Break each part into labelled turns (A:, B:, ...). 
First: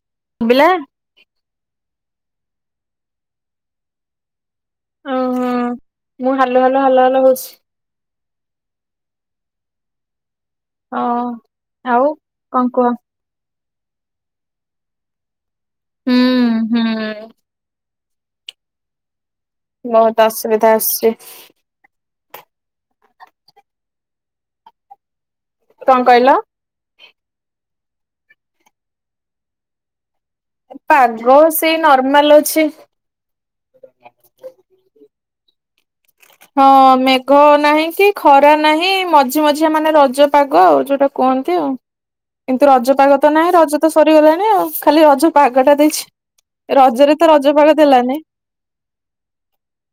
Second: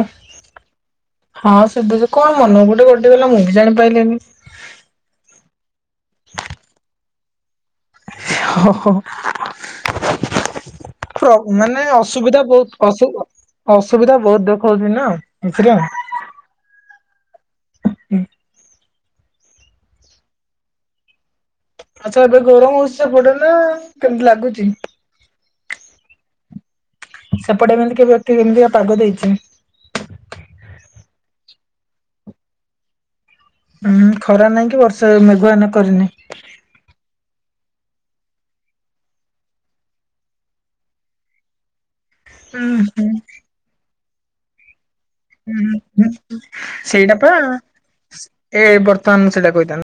A: ଅହ୍
B: ଶୁଭିଲା?
A: ହଁ ଶୁଭୁଚି କଣ ମନକୁ ଗୋଟେ ଗୋଟେ ଗଲା ମୁଁ ବି ଜାଣିପାଇଲିିନି
B: ଓହୋ ଛି
A: ଇ ଅହ ହ ଇ
B: ହଁ
A: ପ୍ରକ୍ ମାନେ
B: ଆଉ
A: ଅସୁବିଧା
B: କଣ କୁହ?
A: ବହୁତ ଅସୁ ଅସୁବିଧା ବହୁତ ଦେଖାଯାଉଚି ନା କିଛିଟା
B: ହୁଁ ହୁଁ
A: ତାକ୍ ଧୂଁ
B: ବହୁତ ଅସୁବିଧା ଆସୁଛି ସୁଂ
A: ଆଚ୍ଛା ଏବେ ଗରମ ହଉଚି ସେପଟେ ନା କେମତି ଲାଗୁଛି?
B: କଁ କହିଲ
A: ଏପଟେ ଏନତି ବ୍ୟକ୍ତି କେମିତିକା ପାଗ ଦେଇଛି।
B: ଆଗ ସେ ନର୍ମାଲ ଅଛି।
A: ହୁଁ ଖରା ନାଇଁ କି ବର୍ଷା ବି ବୟାନ କରିନାଇ।
B: ହଁ ମେଘ ନାହିଁ କି ଖରା ନାହିଁ ମଝି ମଝିଆ ମାନେ ରଜ ପାଗ ଯୋଉଟା କହନ୍ତି ଆଉ।
A: ହୁଁ
B: କିନ୍ତୁ
A: ହୁଁ
B: ରଜପାଗ କିଛି ତ ନାହିଁ ରଜ ତ ସରିଗଲାଣି, ଆଉ ଖାଲି ରଜ। ପାଗ ଟା ଦେଇଛି ରଜରେ
A: ସେଇଟା
B: ତ
A: ପା
B: ରଜ ପାଗ ଦେଲାନି
A: ଏ ବର୍ତ୍ତମାନ ସେଇଟା କହିଥାନ୍ତୁ।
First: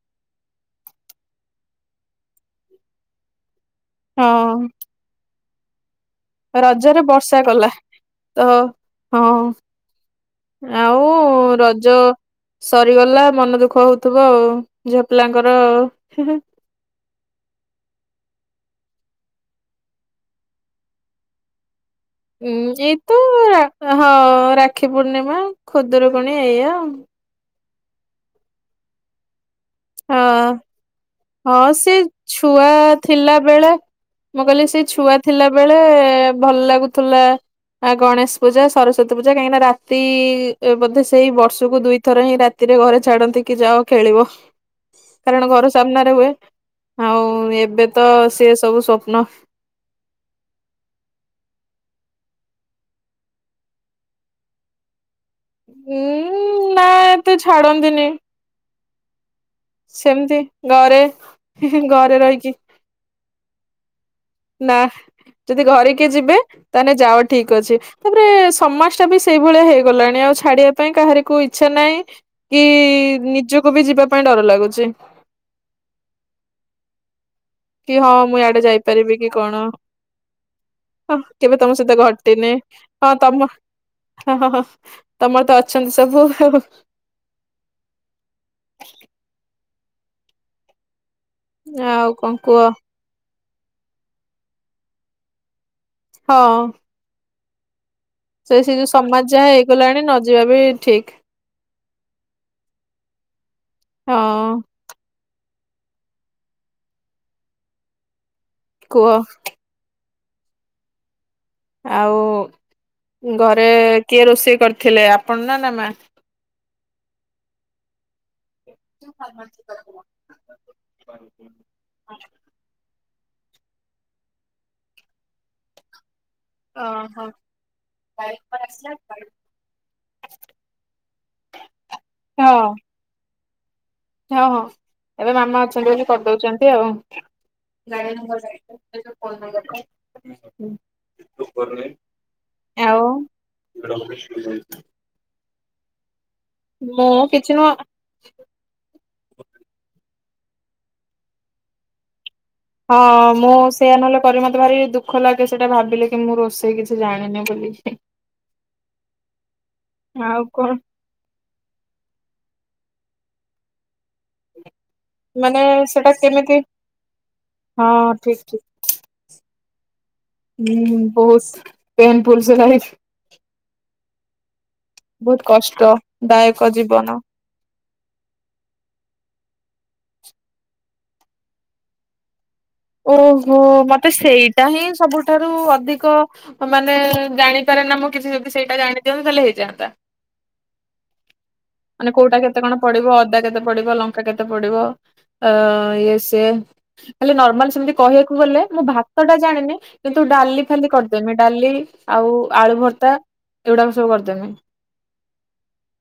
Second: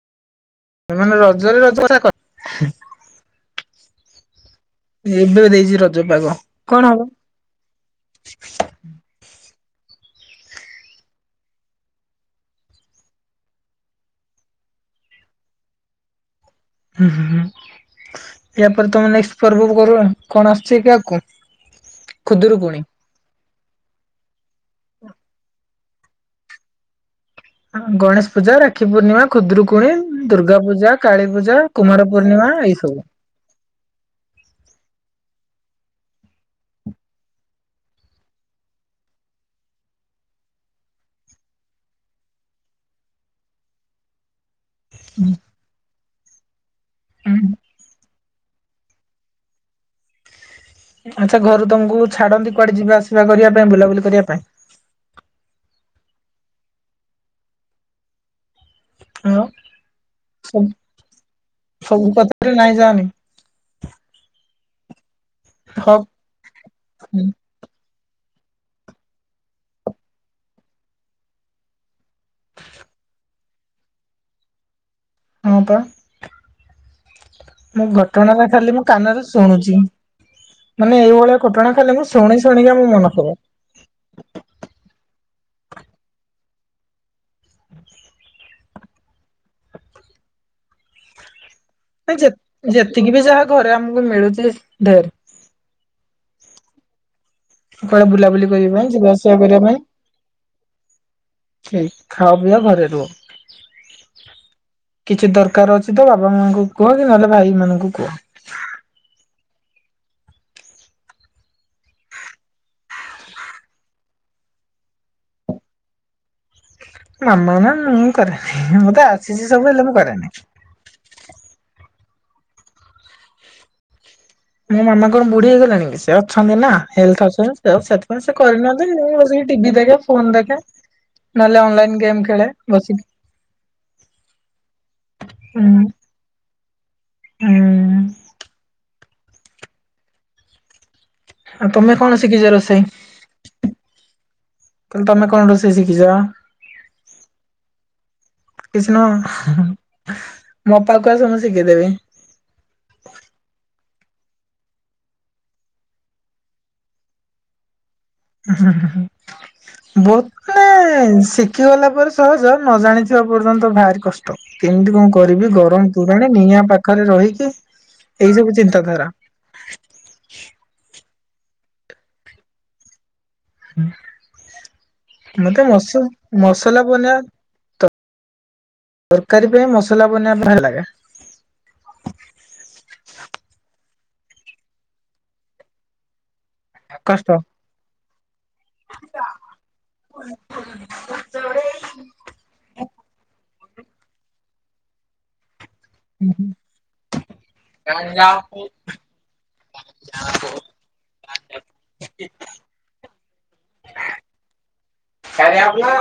A: ସେମାନେ ରଜରେ ରଜରେ କଥା
B: ହଁ
A: [unintelligible] କଣ ହବ
B: ରଜରେ ବର୍ଷା କଲା ତ ହଁ ଆଉ ରଜ ସରିଗଲା ମନ ଦୁଃଖ ହଉଥିବ ଆଉ ଝିଅପିଲାଙ୍କର।
A: ହୁଁ ହୁଁ ହୁଁ ୟା ପରେ ତମେ ନେଷ୍ଟ ପର୍ବ କରିବନି କଣ ଆସୁଛି କି ଆଗକୁ?
B: ଉଁ
A: ଖୁଦୁରୁକୁଣୀ
B: ଏ ତ ହଉ ର କ୍ଷୀ ପୂର୍ଣ୍ଣିମା ଖୁଦୁରୁକୁଣୀ ଏଇଆ
A: ଗଣେଶ ପୂଜା ରାକ୍ଷୀ ପୂର୍ଣ୍ଣିମା ଖୁଦୁରୁ
B: ହଁ ହଁ ସେ
A: କୁମାର ପୂର୍ଣ୍ଣିମା
B: ଛୁଆ
A: ଏଇ ସବୁ।
B: ଥିଲା ବେଳେ ମୁଁ କହିଲି ସେ ଛୁଆ ଥିଲା ବେଳେ ଭଲ ଲାଗୁଥିଲା ଗଣେଶ ପୂଜା ସରସ୍ଵତୀ ପୂଜା କାହିଁକିନା ରାତି ବୋଧେ ସେଇ ବର୍ଷକୁ ଦୁଇଥର ହିଁ ରାତିରେ ଘରେ ଛାଡନ୍ତି କି ଯାଅ ଖେଳିବ। କାରଣ ଘର ସାମ୍ନାରେ ହୁଏ। ଆଉ
A: ହୁଁ
B: ଏବେ ତ ସେ ସବୁ ସ୍ୱପ୍ନ
A: ଆଚ୍ଛା ଘରୁ ତମକୁ ଛାଡନ୍ତି କୁଆଡେ ଯିବା ଆସିବା କରିବା ପାଇଁ ବୁଲାବୁଲି କରିବା ପାଇଁ?
B: ହୁଁ ନା ଏ ତେ ଛାଡନ୍ତିନି।
A: ହଁ
B: ସେମିତି
A: ସବୁ
B: ଘରେ
A: ସବୁ
B: ଘରେ
A: କଥାରେ
B: ରହିକି।
A: ନାଇଁ ଯାଅନି
B: ନାଁ ଯଦି ଘରେ
A: ହକ୍
B: କିଏ ଯିବେ ତାହେଲେ ଯାଅ ଠିକ ଅଛି ଏ ସମାଜ ଟା ବି ସେଇଭଳିଆ ହେଇଗଲାଣି ଆଉ ଛାଡିବା ପାଇଁ କାହାରିକୁ ଇଛା ନାହିଁ, କି ନିଜକୁ ବି ଯିବା ପାଇଁ ଡର ଲାଗୁଛି।
A: ହଁ ତ
B: କି ହଁ ମୁଁ ଆଡେ ଯାଇପାରିବି କି କଣ
A: ମାନେ
B: ହ
A: ଏଇଭଳିଆ
B: କେବେ
A: ଘଟଣା
B: ତମ
A: ଖାଲି
B: ସହିତ
A: ମୁଁ ଶୁଣି
B: ଘଟିନି
A: ଶୁଣିକା ମୋ ମନ
B: ହଁ
A: ଖରାପ
B: ତମ ତମର ତ ଅଛନ୍ତି ସବୁ ଆଉ
A: [inaudible]
B: ଆଉ କଣ କୁହ
A: ଯେତ ଯେତିକି ବି ଯାହା ଘରେ ଆମକୁ ମିଳୁଚି ଢେର
B: ହଁ
A: କୁଆଡେ ବୁଲାବୁଲି
B: ସେ
A: କରିବା
B: ସେ
A: ପାଇଁ
B: ଯୋଉ
A: ଯିବା
B: ସମାଜ
A: ଆସିବା
B: ଯାହା
A: କରିବା ପାଇଁ
B: ହେଇଗଲାଣି ନ ଯିବା ବି ଠିକ
A: ସେଇ ଖାଅ ପିଅ ଘରେ ରୁହ।
B: ହଁ
A: କିଛି ଦର କାର ଅଛି ତ ବାପା ମାଙ୍କୁ କୁହ କି ନହେଲେ ଭାଇ ମାନଙ୍କୁ କୁହ।
B: କୁଅ ଆଉ ଘରେ କିଏ ରୋଷେଇ କରିଥିଲେ ଆପଣ ନା ମା?
A: ମାମା ନା ମୁଁ କରେନି। ମୋତେ ଆସିଚି ସବୁ ହେଲେ ମୁଁ
B: ଓହୋ
A: କରେନି।
B: [inaudible]
A: ମୋ ମାମା କଣ ବୁଢୀ ହେଇଗଲାଣି କି ବେଶୀ। ଅଛନ୍ତି ନା ହେଲ୍ଥ ଅଛନ୍ତି, ସେଥିପାଇଁ ସେ କରିନାହାନ୍ତି ବସିକି ଟିଭି ଦେଖେ, ଫୋନ ଦେଖେ ନହେଲେ ଅନଲାଇନ୍ ଗେମ୍ ଖେଳେ
B: ହଁ
A: ବସିକି।
B: ହଁ ହଁ ଏବେ ମାମା
A: ହୁଁ
B: ଅଛନ୍ତି ବୋଲି କରିଦଉଛନ୍ତି ଆଉ।
A: ହୁଁ।
B: [inaudible]
A: ଆଉ ତମେ କଣ ଶିଖିଛ ରୋଷେଇ,
B: ଆଉ
A: ତମେ କଣ ରୋଷେଇ? ଶିଖିଛ?
B: ମୁଁ କିଛି ନୂଆ।
A: କିଛି ନୁହଁ ମୋ ପାାକୁ ଆସ ମୁଁ ଶିଖେଇଦେବି।
B: ହଁ ମୁଁ ସେଇୟା ନହେଲେ କରି ମତେ ଭାରି ଦୁଃଖ ଲାଗେ, ସେଇଟା ଭାବିଲେ କି ମୁଁ ରୋଷେଇ କିଛି ଜାଣିନି ବୋଲି।
A: ହୁଁ ହୁଁ
B: ଆଉ
A: ବହୁତ୍ ନେ
B: କଣ
A: ଶିଖିଗଲା ପରେ ସହଜ। ନ ଜାଣିଥିବା ପର୍ଯ୍ୟନ୍ତ ଭାରି କଷ୍ଟ। କେମିତି କଣ କରିବି,
B: ମାନେ
A: ଗରମ
B: ସେଟା
A: ପୁରାଣି
B: କେମିତି
A: ନିଆଁ ପାଖରେ ରହିକି
B: ହଁ ଠିକ
A: ଏଇ ସବୁ
B: ଠିକ
A: ଚିନ୍ତାଧାରା।
B: ହୁଁ ବହୁତ ପେନ୍ ଫୁଲ ଥିଲା ଲାଇଫ୍।
A: ହୁଁ। ମତେ
B: କଷ୍ଟ
A: ମସ
B: ଦାୟକ
A: ମସଲାକୁ
B: ଜୀବନ।
A: ଅନେଇଆ ତରକାରୀ ପାଇଁ ମସଲା ବନେଇବାକୁ ଭଲ ଲାଗେ।
B: ଓ ହୋ ମତେ ସେଇଟା ହିଁ ସବୁଠାରୁ ଅଧିକ ମାନେ
A: କଷ୍ଟ
B: ଜାଣିପାରେ ନା ମୁଁ କିଛି ଯଦି ସେଇଟା ଜାଣି ଦିଅନ୍ତି ତାହେଲେ ସେଇଟା ହେଇଯାଆନ୍ତା ମାନେ କୋଉଟା କେତେ କଣ ପଡିବ ଅଦା କେତେ ପଡିବ ଲଙ୍କା କେତେ ପଡିବ ଅ ଇଏ ସିଏ ଖାଲି ନର୍ମାଲ କହିବାକୁ ଗଲେ ମୁଁ ଭାତଟା କିନ୍ତୁ ଡାଲି ଖାଲି କରିଦେମି ଡାଲି ଆଉ ଆଳୁ ଭର୍ତ୍ତା ଏଗୁଡାକ ସବୁ କରିଦେମି।
A: କାଳିଆ ଭୁଆଁ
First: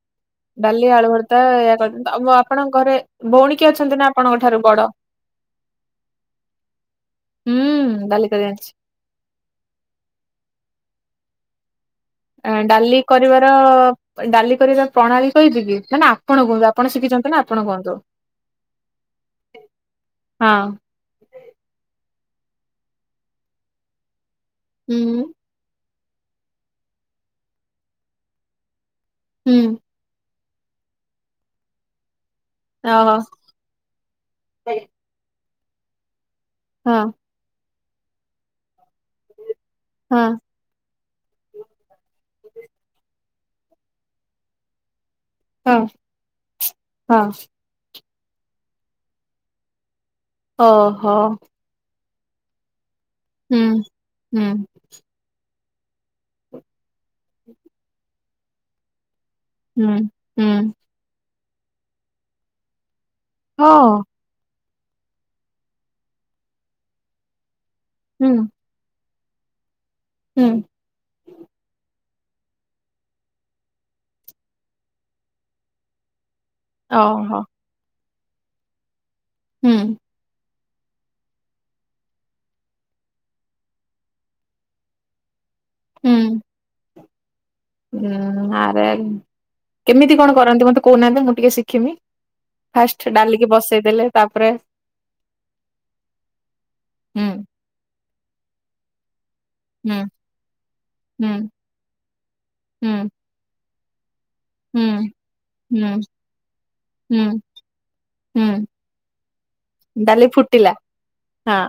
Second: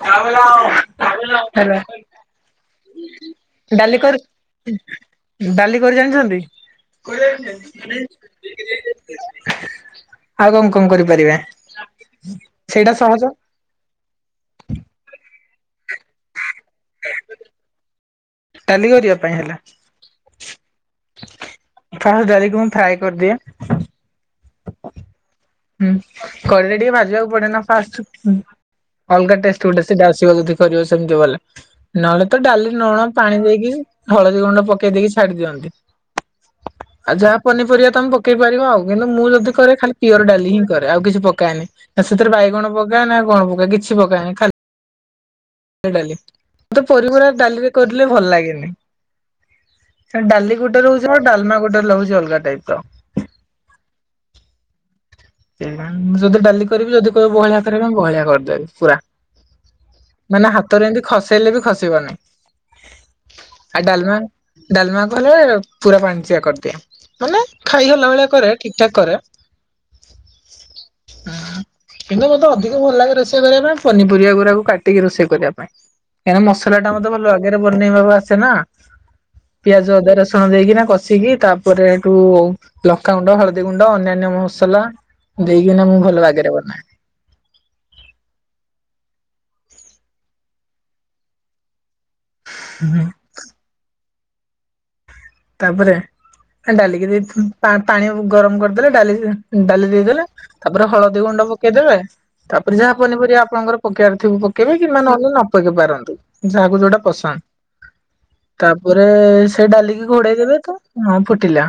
A: ହେଲା
B: ଡାଲି ଆଳୁ ଭର୍ତ୍ତା ଏଇଆ କରିଦେମି ତ ଆପଣଙ୍କ ଘରେ ଭଉଣୀ କିଏ ଅଛନ୍ତି
A: ଡାଲି
B: ନା ଆପଣଙ୍କ ଠାରୁ
A: କରି
B: ବଡ?
A: ଡାଲି କରି ଜାଣିଛନ୍ତି
B: ହୁଁ ଡାଲି କରି ଜାଣିଛି।
A: ଆଉ କଣ କଣ କରିପାରିବେ? ସେଇଟା
B: ଡାଲି
A: ସହଜ
B: କରିବାର ଡାଲି କରିବାର ପ୍ରଣାଳୀ କହିବି କି ନା ନା ଆପଣ କୁହନ୍ତୁ ଆପଣ ଶିଖିଛନ୍ତି ନା ଆପଣ କୁହନ୍ତୁ।
A: ଡାଲି କରିବା ପାଇଁ ହେଲା
B: ହଁ।
A: ଫାଷ୍ଟ୍ ଡାଲି କୁ ମୁଁ ଫ୍ରାଏ କରିଦିଏ
B: ହୁଁ।
A: ହୁଁ କଢେଇରେ ଟିକେ ଭାଜିବାକୁ ପଡେନା ଫାଷ୍ଟ୍। ଅଲଗା ଟେଷ୍ଟ୍
B: ହୁଁ
A: ଗୋଟେ ସେଇଟା ଆସିବ ଡାଲି। କରିବ ସେମିତି ବୋଲେ ନ ହେଲେ ତ ଡାଲି ଲୁଣ
B: ଓହୋ
A: ପାଣି ଦେଇକି ହଳଦୀ ଗୁଣ୍ଡ ପକେଇ ଦେଇକି ଛାଡି ଦିଅନ୍ତି।
B: ହଁ।
A: ଆଉ ଯା ପନିପରିବା ତମେ ପକେଇ ପାରିବ ଆଉ। କିନ୍ତୁ ମୁଁ ଯଦି କରେ ଖାଲି
B: ହଁ
A: ପିଓର୍ ଡାଲି। ରେ ଆଉ କିଛି ପକାଏନି। ସେଥିରେ ବାଇଗଣ ପକା ନା କଣ ପ କିଛି ପକାଏନି ଖାଲ
B: ହଁ
A: ଡାଲି ମୁଁ ତ
B: ହଁ
A: ପରିବାଗୁରା ଡାଲିରେ କର ଲେ ଭଲ ଲାଗେନି। ଖାଲି ଡାଲି ଗୋଟେ
B: ଓହୋ
A: ରହୁଥିବ ଡାଲମା ଗୋଟେରେ ଲାଗୁଛି ଅଲ ଟାଇପ୍ ର।
B: ହୁଁ ହୁଁ।
A: ଏଇ ଆ ମୁଁ ଯଦି ଡାଲି କରିବି ଯଦି କହିବେ ବହଳିଆ କରିବା ପାଇଁ ବହଳିଆ କର ଦାରିପ୍
B: ହୁଁ
A: [unintelligible] ମାନେ
B: ହୁଁ
A: ହାତରେ ଏମିତି ଖସ୍ ହେଲେ ବି ଖସିବନି। ଆ
B: ହଁ
A: ଡାଲମା? ଡାଲମା କ [unintelligible] ପୁରା ପାଣିଚ଼ିଆ କରିଦିଏ। ମାନେ? ଖାଇ ହେଲା
B: ହୁଁ
A: ଭଳିଆ କରେ ଠିକ ଠାକ୍ କରେ।
B: ହୁଁ।
A: କିନ୍ତୁ ମତେ ଅଧିକ ଭଲ ଲାଗେ ରୋଷେଇ କରିବା ପାଇଁ। ପନିପରିବା ଗୁରାକୁ କାଟିକି ରୋଷେଇ କରିବା ପାଇଁ। କାଇଁ ନା ମସଲା ଟା ମତେ ଭଲ
B: ଓହୋ
A: ବାଗରେ ବନେଇବା ବା ଆସ୍ ଛେନା।
B: ହୁଁ
A: ପିଆଜ ଅଦା ରସୁଣ ଦେଇକିନା କଷିକି ତାପରେ ଏଠୁ ଲଙ୍କାଗୁଣ୍ଡ ହଳଦୀ ଗୁଣ୍ଡ ଅନ୍ୟାନ୍ୟ ମସ୍ ସଲା। ଦେଇକିନା ମୁଁ ଭଲ ବାଗରେ ବନାଏ।
B: ଉୁଁ ଆରେ ଆରେ କେମିତି କଣ କରନ୍ତି? ମତେ କହୁନାହାଁନ୍ତି? ମୁଁ ଟିକେ ଶିଖିମି। ଫାଷ୍ଟ ଡାଲିକି ବସେଇଦେଲେ। ତାପରେ।
A: ତାପରେ ଏ ଡାଲିକି ଦେଇକି
B: ହୁଁ
A: ଫୁଣି ପା ପାଣି ଆଉ ଉୁଁ ଗରମ କରିଦେଲେ ଡାଲି ଡାଲି
B: ହୁଁ
A: ଦେଇଦେଲେ ତାପରେ ହଳଦୀ ଗୁଣ୍ଡ
B: ହୁଁ
A: ପକେଇଦେବେ। ତାପରେ ଯାହା
B: ହୁଁ
A: ପନିପରିବା ଆପଣଙ୍କର ପକେଆର୍ ପକେଇଲେ ପକେଇବେ କିମ୍ବା
B: ହୁଁ
A: ନହେଲେ ନ ପକେଇ
B: ହୁଁ
A: ପାରନ୍ତୁ ଯାହାକୁ ଯୋଉଟା
B: ହୁଁ
A: ପସନ୍ଦ।
B: ହୁଁ
A: ତାପରେ ସେ ଡାଲିକି
B: ଡାଲି
A: ଘୋଡେଇ ଦେବେ ତ
B: ଫୁଟିଲା
A: ହଁ ଫୁଟିଲା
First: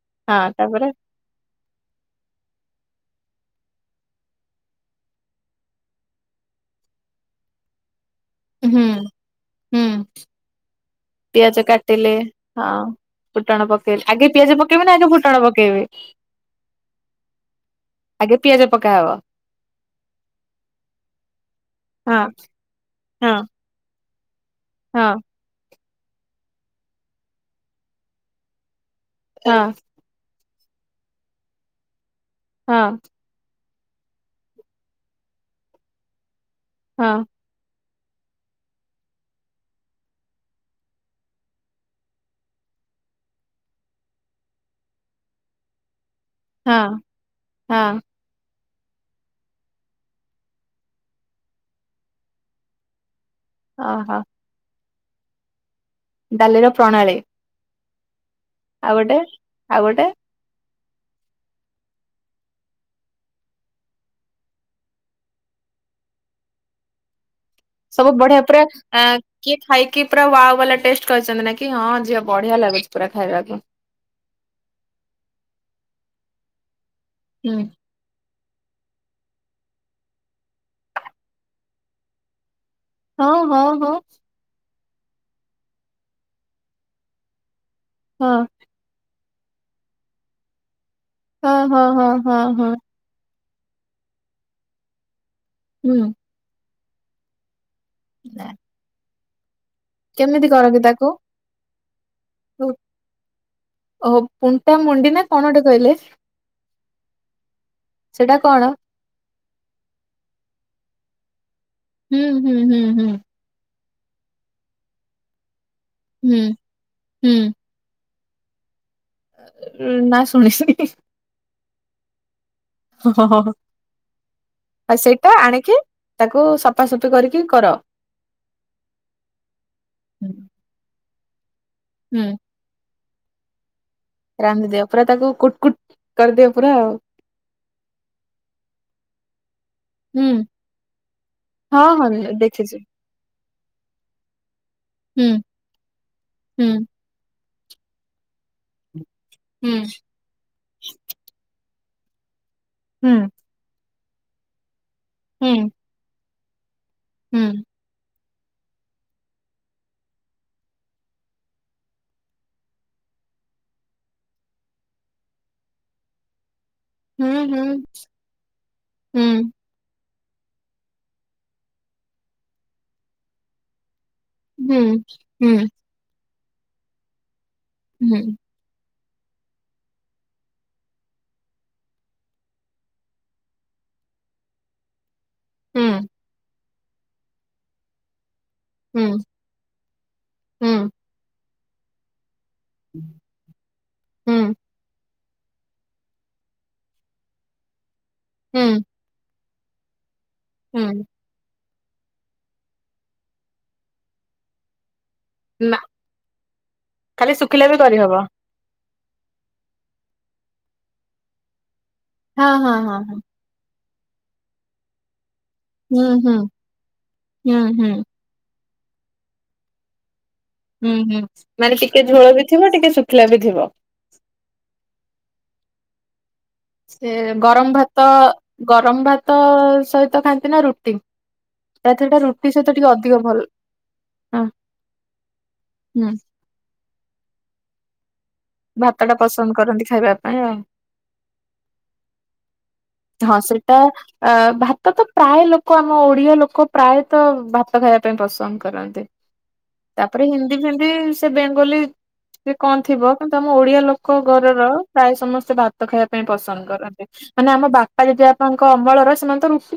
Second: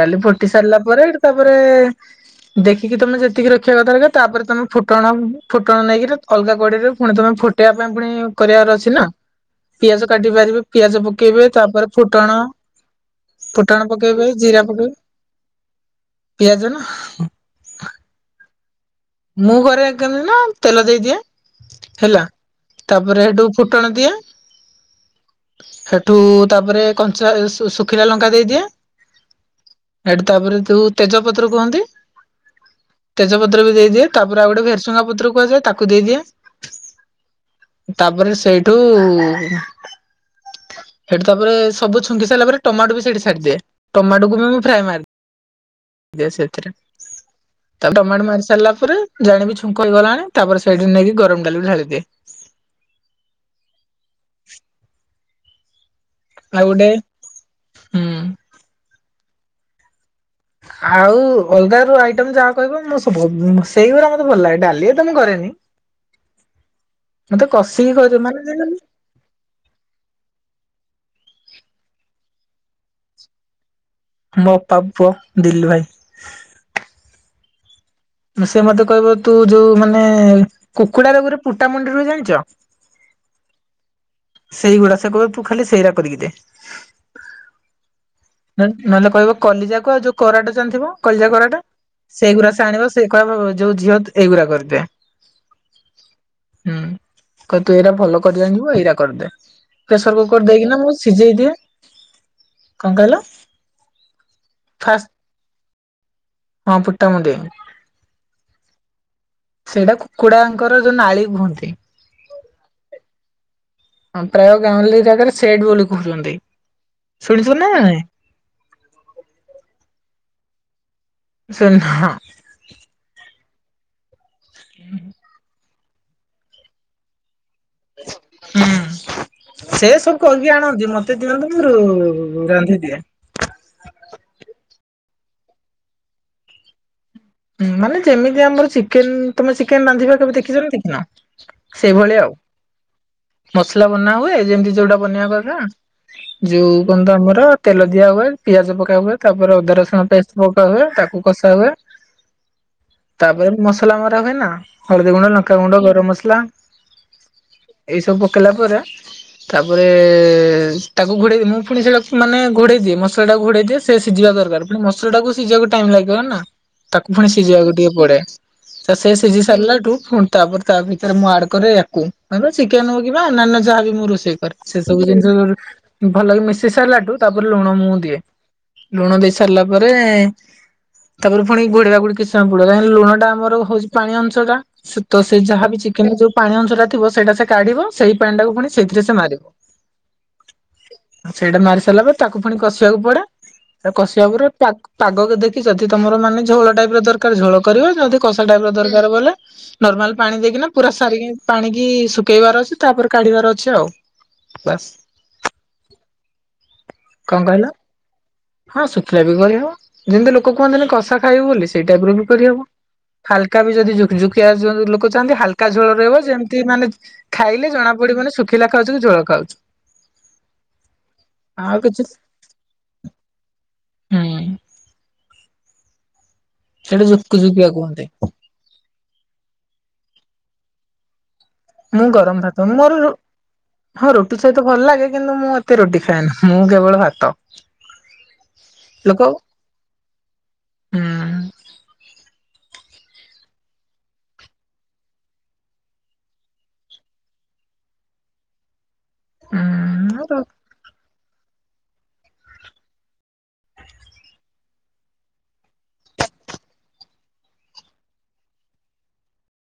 A: ଡାଲି ଫୁଟି
B: ହଁ
A: ସାରିଲା
B: ତାପରେ
A: ପରେ ସେଠୁ ତାପରେ ରେ ଦେଖିକି ତମେ ଯେତିକି ରଖିବା କଥା ରଖିବା। ତାପରେ ତମେ ଫୁଟଣ ଫୁଟଣ ନେଇକିରି ଅଲଗା କଡେଇରେ ଫୁଣି ତମେ ଫୁଟେଇବା ପାଇଁ ପୁଣି କରିବାର
B: ହୁଁ
A: ଅଛି ନା।
B: ହୁଁ
A: ପିଆଜ କାଟି ପାରିବେ ପିଆଜ ପ କେବେ
B: ପିଆଜ
A: ତାପରେ
B: କାଟିଲେ
A: ଫୁଟଣ?
B: ହଁ ଫୁଟଣ ପକେଇଲେ ଆଗେ ପିଆଜ ପକେଇବେ ନା ଆଗେ ଫୁଟଣ ପକେଇବେ?
A: ପିଆଜ ନା
B: ଆଗେ ପିଆଜ। ପକାହବ
A: ମୁଁ ଘରେ କେମିତି ନା ତେଲ ଦେଇଦିଏ ହେଲା
B: ହଁ
A: ତାପରେ
B: ହଁ
A: ହେଠୁ ଫୁଟଣ ଦିଏ।
B: ହଁ।
A: ହେଠୁ ତାପରେ କଞ୍ଚା ଶୁଖିଲା ଲଙ୍କା ଦେଇଦିଏ।
B: ହଁ
A: ହେଠୁ ତାପରେ ତୁ ତେଜପତ୍ର କୁହନ୍ତି।
B: ହଁ
A: ତେଜପତ୍ର ବି ଇଏ ତାପରେ ଆଉ ଗୋଟେ ଭେସୁଙ୍ଗା ପତ୍ର କୁହାଯାଏ ତାକୁ ଦେଇଦିଏ।
B: ହଁ।
A: ତାପରେ ସେଇଠୁ ସେଠୁ ତାପରେ ସବୁ ଛୁଙ୍କି ସାରିଲା ପରେ ଟମାଟୋ ବି ସେଇଠି ସାରଦିଏ ଟମାଟୋକୁ ବି ମୁଁ ଫ୍ରାଏ ମାରି ଦେ ସେତରେ
B: ହଁ ହଁ
A: ଟମାଟୋ ମାରିରସଲା ତାପରେ ଜାଣିବି ଛୁଙ୍କ ହେଇଗଲାଣି ତାପରେ ସେଇଠରେ ନେଇକି ଗରମ ଡାଲି ବି ଢାଳିଦିଏ।
B: ଅ ହ।
A: ଆଉ
B: ଡାଲିର
A: ଗୋଟେ
B: ପ୍ରଣାଳୀ।
A: ହୁଁ।
B: ଆଉଗୋଟେ ଆଉଗୋଟେ
A: ଆଉ ଅଲଗା ର ଆଇଟମ ଯାହା କହିବ ମୁଁ ସବୁ ସେଇଗୁରା ମତେ ଭଲ ଲାଗେ ଡାଲୀ ତ ମୁଁ କରେନି। ମତେ କଷିକି
B: ସବୁ
A: କରେ ମାନେ
B: ବଢିଆ ପୁରା
A: ଯେମିତି
B: କିଏ ଖାଇକି ପୁରା ୱଲା ଟେଷ୍ଟ କହିଛନ୍ତି ନା କି ହଁ ଝିଅ ବଢିଆ ଲାଗୁଛି ପୁରା ଖାଇବାକୁ।
A: ମୋ ଅପା ପୁଅ ଦିଲୁ ଭାଇ।
B: ହୁଁ।
A: ସେ ମତେ କହିବ ତୁ ଯୋଉ ମାନେ କୁକୁଡାର ଗୋଟେ ପୁଟାମୁଣ୍ଡିରୁ ବରହେ ଜାଣିଛ?
B: ହଁ ହଂ ହ।
A: ସେଇଗୁଡା ସେ କୁ ଖାଲି ସେଇଟା କରିକି ଦେ
B: ହଁ
A: ନହେଲେ କହିବ? କଲିଯାକ ଯେଉଁ କରୋାଟ ଯାଣିଥିବ। କଳିଜା
B: ହଁ
A: କରାଟା
B: ହଁ ହଁ ହଁ
A: ସେଇଗୁଡା ସେ
B: ହଁ
A: ଆଣିବ ସେଇ କ ଯୋଉ ଝିଅ ତୁ ଏଇଗୁଡା କରିଦେ।
B: ହୁଁ।
A: ହୁଁ କ ତୁ ଏରା ଭଲ କରିଜାଣିବୁ ଏରା କରିଦେ। ପ୍ରେସର କୁକର
B: କେମିତି କର
A: ଦେଇକିନା
B: କି
A: ମୁଁ
B: ତାକୁ
A: ସିଝେଇ ଦିଏ କଣ କହିଲ
B: ଓ ପୁଣ୍ଟା
A: ଫାଷ୍ଟ
B: ମୁଣ୍ଡି ନା କଣ ଗୋଟେ କହିଲେ?
A: ହଁ ପୁଟ୍ଟା ମୁଣ୍ଡି।
B: ସେଟା କଣ?
A: ସେଇଟା କୁକୁଡାଙ୍କର ଯୋଉ ନାଳୀ କୁହନ୍ତି।
B: ହୁଁ ହୁଁ ହୁଁ ହୁଁ।
A: ହଁ ପ୍ରାୟ ଗାଉଲି ଜାଗାରେ ରେ ସେଡ ବୁଲ କହୁଛନ୍ତି
B: ହୁଁ
A: ଶୁଣିଥିବ ନାଇ ନା ନାଇଁ?
B: ନାଁ ଶୁଣି ଶୁଣିନି
A: ଶୁନ ହ
B: ହ ହଁ ହ ହ। ଆଉ ସେଇଟା ଆଣିକି? ତାକୁ ସଫାସଫି କରି
A: ହୁଁ ସେ ସବୁ କହିକି ଆଣନ୍ତି ମତେ [unintelligible] ମୋର
B: ହୁଁ।
A: ରାନ୍ଧିଦିଏ।
B: ରାନ୍ଧିଦିଅ ପୁରା ତାକୁ କୁଟକୁଟ କରିଦିଏ ପୁରା ଆଉ।
A: ହଁ ମାନେ ଯେମିତି ଆମର ଚିକେନ ତମେ ଚିକେନ ବାନ୍ଧିବା
B: ହୁଁ
A: କେବେ ଦେଖିଛ ନା ଦେଖିନ
B: ହଁ ହଁ
A: ସେଇଭଳିଆ ଆଉ।
B: ଦେଖିଛି
A: ମସଲା ବନା ହୁଏ ଯେମିତି ଯୋଉଟା
B: ହୁଁ
A: ବନେଇବା କଥା ଯୋଉ
B: ହୁଁ।
A: କନତ ଆମର। ତେଲ ଦିଆ ହୁଏ ପିଆଜ ପକା ହୁଏ। ତାପରେ
B: ହୁଁ
A: ଅଦା ରସୁଣ ପେଷ୍ଟ ପକା ହୁଏ ତାକୁ କଷା ହୁଏ।
B: ହୁଁ
A: ତାପରେ ମସ ମସଲା ମରା ହୁଏ ନା। ହଳଦୀ ଗୁଣ୍ଡ
B: ହୁଁ ହୁଁ
A: ଲଙ୍କାଗୁଣ୍ଡ ଗରମ ମସଲା।
B: ହୁଁ
A: ଏଇ ସବୁ କଲା ପରେ ତାପରେ ଏ ତାକୁ ଘୋଡେଇଦି ମୁଁ ପୁଣି ସେଟାକୁ ମାନେ ଘୋଡେଇ ଦିଏ ମସଲା ଟାକୁ ଘୋଡେଇ ଦିଏ ସେ ସିଝିବା ଦରକାର ପୁଣି ମସଲା ଟାକୁ ସିଝିବାକୁ ଟାଇମ୍ ଲାଗିବ ନା। ତାକୁ ପୁଣି ସିଝିବାକୁ
B: ହୁଁ।
A: ଟିକେ ପଡେ ତ ସେ
B: ହୁଁ
A: ସିଝି ସାରିଲାଠୁୁ ତାପରେ ତା ଭିତରେ ମୁଁ ଆଡ କରେ ୟାକୁ ଚିକେନ ହଉ କି ଅନ୍ୟାନ୍ୟ ଯାହାବ ମୁଁ ରୋଷ ସେ
B: ହୁଁ
A: ସବୁ ଜିନିଷ
B: ହୁଁ
A: ଭଲକି ମିଶେଇ ଶେଷ ହେଲାଠୁଁ ତା ତା ଲୁଣ ମୁଁ ଦିଏ। ଲୁଣ ଦେଇ ସାରିଲା ପରେ ତାପରେ ପୁଣି ଘୋଡେଇବା ଆଗରୁ କିଛି ସମୟ ଗୁଲାଇବା କାହିଁକି ଲୁଣ ଟା ଆମର ପାଣି ଅଂଶଟା ସେତ ଯାହା ବି ଚିକେନ ଯୋଉ ପାଣି ଅଂଶଟା ଥିବ ସେ କାଢିବ ସେଇ ପାଣି ଟାକୁ ପୁଣି
B: ହୁଁ ହୁଁ ହୁଁ
A: ସେଇଥିରେ
B: ହୁଁ
A: ସେ ମାରେ। ସେଇଟା ମାରି ସାରିଲା ପରେ ତାକୁ ପୁଣି କଷିବାକୁ ପଡେ କଷିବା ପରେ
B: ହୁଁ
A: ପାଗକୁ ଦେଖି ଯଦି ତମର ମାନେ ଝୋଳ ଟାଇପ ର ଦରକାର ଝୋଳ କରିବା ଯଦି କସା ଟାଇପ
B: ହୁଁ
A: ର ଦରକାର ବୋଲେ ନର୍ମାଲ। ପାଣି ଦେଇକି ନା ପୁରା
B: ହୁଁ
A: ସାରିକି ପାଣି କି ଶୁଖେଇବାର ଅଛି ତାପରେ କାଢିବାର ଅଛି ଆଉ ବାସ୍।
B: ନା ଖାଲି
A: କଣ କହିଲ
B: ଶୁଖିଲା ବି କରିହବ।
A: ହଁ ଶୁଖିଲା ବି କରିହବ ଯେମିତି ଲୋକ କୁହନ୍ତି କଷା। ଖାଇବ ବୋଲି। ସେଇ ଟାଇପ ର ବି
B: ହଁ
A: କରିହବ
B: ହଁ ହଁ ହଁ।
A: ହାଲକା ବି ଯଦି ଯୁକୁ ଯୁକିଆ ଯୋ ଲୋକ ଚାହାଁନ୍ତି ହାଲକା ହାଲକା ଝୋଳ
B: ହୁଁ
A: ରହିବ
B: ହୁଁ।
A: ଯେମତି ମାନେ
B: ହୁଁ
A: ଖାଇଲେ
B: ହୁଁ
A: ଜଣା ପଡିବନି ଶୁଖି ଖିଲା ଖାଉଛ କି ଝୋଳ ଖାଉଛି।
B: ହୁଁ ହୁଁ ମାନେ ଟିକେ ଝୋଳ ବି ଥିବ ଟିକେ ଶୁଖିଲା ବି ଥିବ।
A: ହୁଁ ସେଇଟା
B: ସେ
A: ଜୁକୁ ଜୁକିଆ
B: ଗରମ ଭାତ
A: କୁହନ୍ତି
B: ଗରମ ଭାତ ସହିତ ଖାନ୍ତି। ନା ରୁଟି। ତା
A: ମୁଁ
B: ଦେହରେ
A: ଗରମ
B: ରୁଟି
A: ଭାତ
B: ସହିତ ଟିକେ
A: ମୋର ରୁ
B: ଅଧିକ ଭଲ
A: ହଁ ରୁଟି ସହିତ ଭଲ ଲାଗେ କିନ୍ତୁ ମୁଁ ଏତେ ରୁଟି
B: ହୁଁ
A: ଖାଏନି ମୁଁ କେବଳ ଭାତ।
B: ଭାତ ଟା
A: ଲୋକ
B: ପସନ୍ଦ କରନ୍ତି ଖାଇବା ପାଇଁ ଆଉ।
A: ହୁଁ
B: ହଁ ସେଇଟା ଅ ଭାତ ତ ପ୍ରାୟ ଲୋକ ଆମ ଓଡିଆ ଲୋକ ପ୍ରାୟତ ଭାତ ଖାଇବା ପାଇଁ ପସନ୍ଦ କରନ୍ତି। ତାପରେ
A: ହୁଁ
B: ହିନ୍ଦି ଫିନ୍ଦି ସେ ବୋଲି ସେ କଣ ଥିବ କିନ୍ତୁ ଆମ ଓଡିଆ ଲୋକ ଘରର ପ୍ରାୟ ସମସ୍ତେ ଭାତ ଖାଇବା ପାଇଁ ପସନ୍ଦ କରନ୍ତି ମାନେ ଆମ ବାପ ବାପା ଜେଜେବାପାଙ୍କ ଅମଳର ସେମାନେ ତ ରୁଟି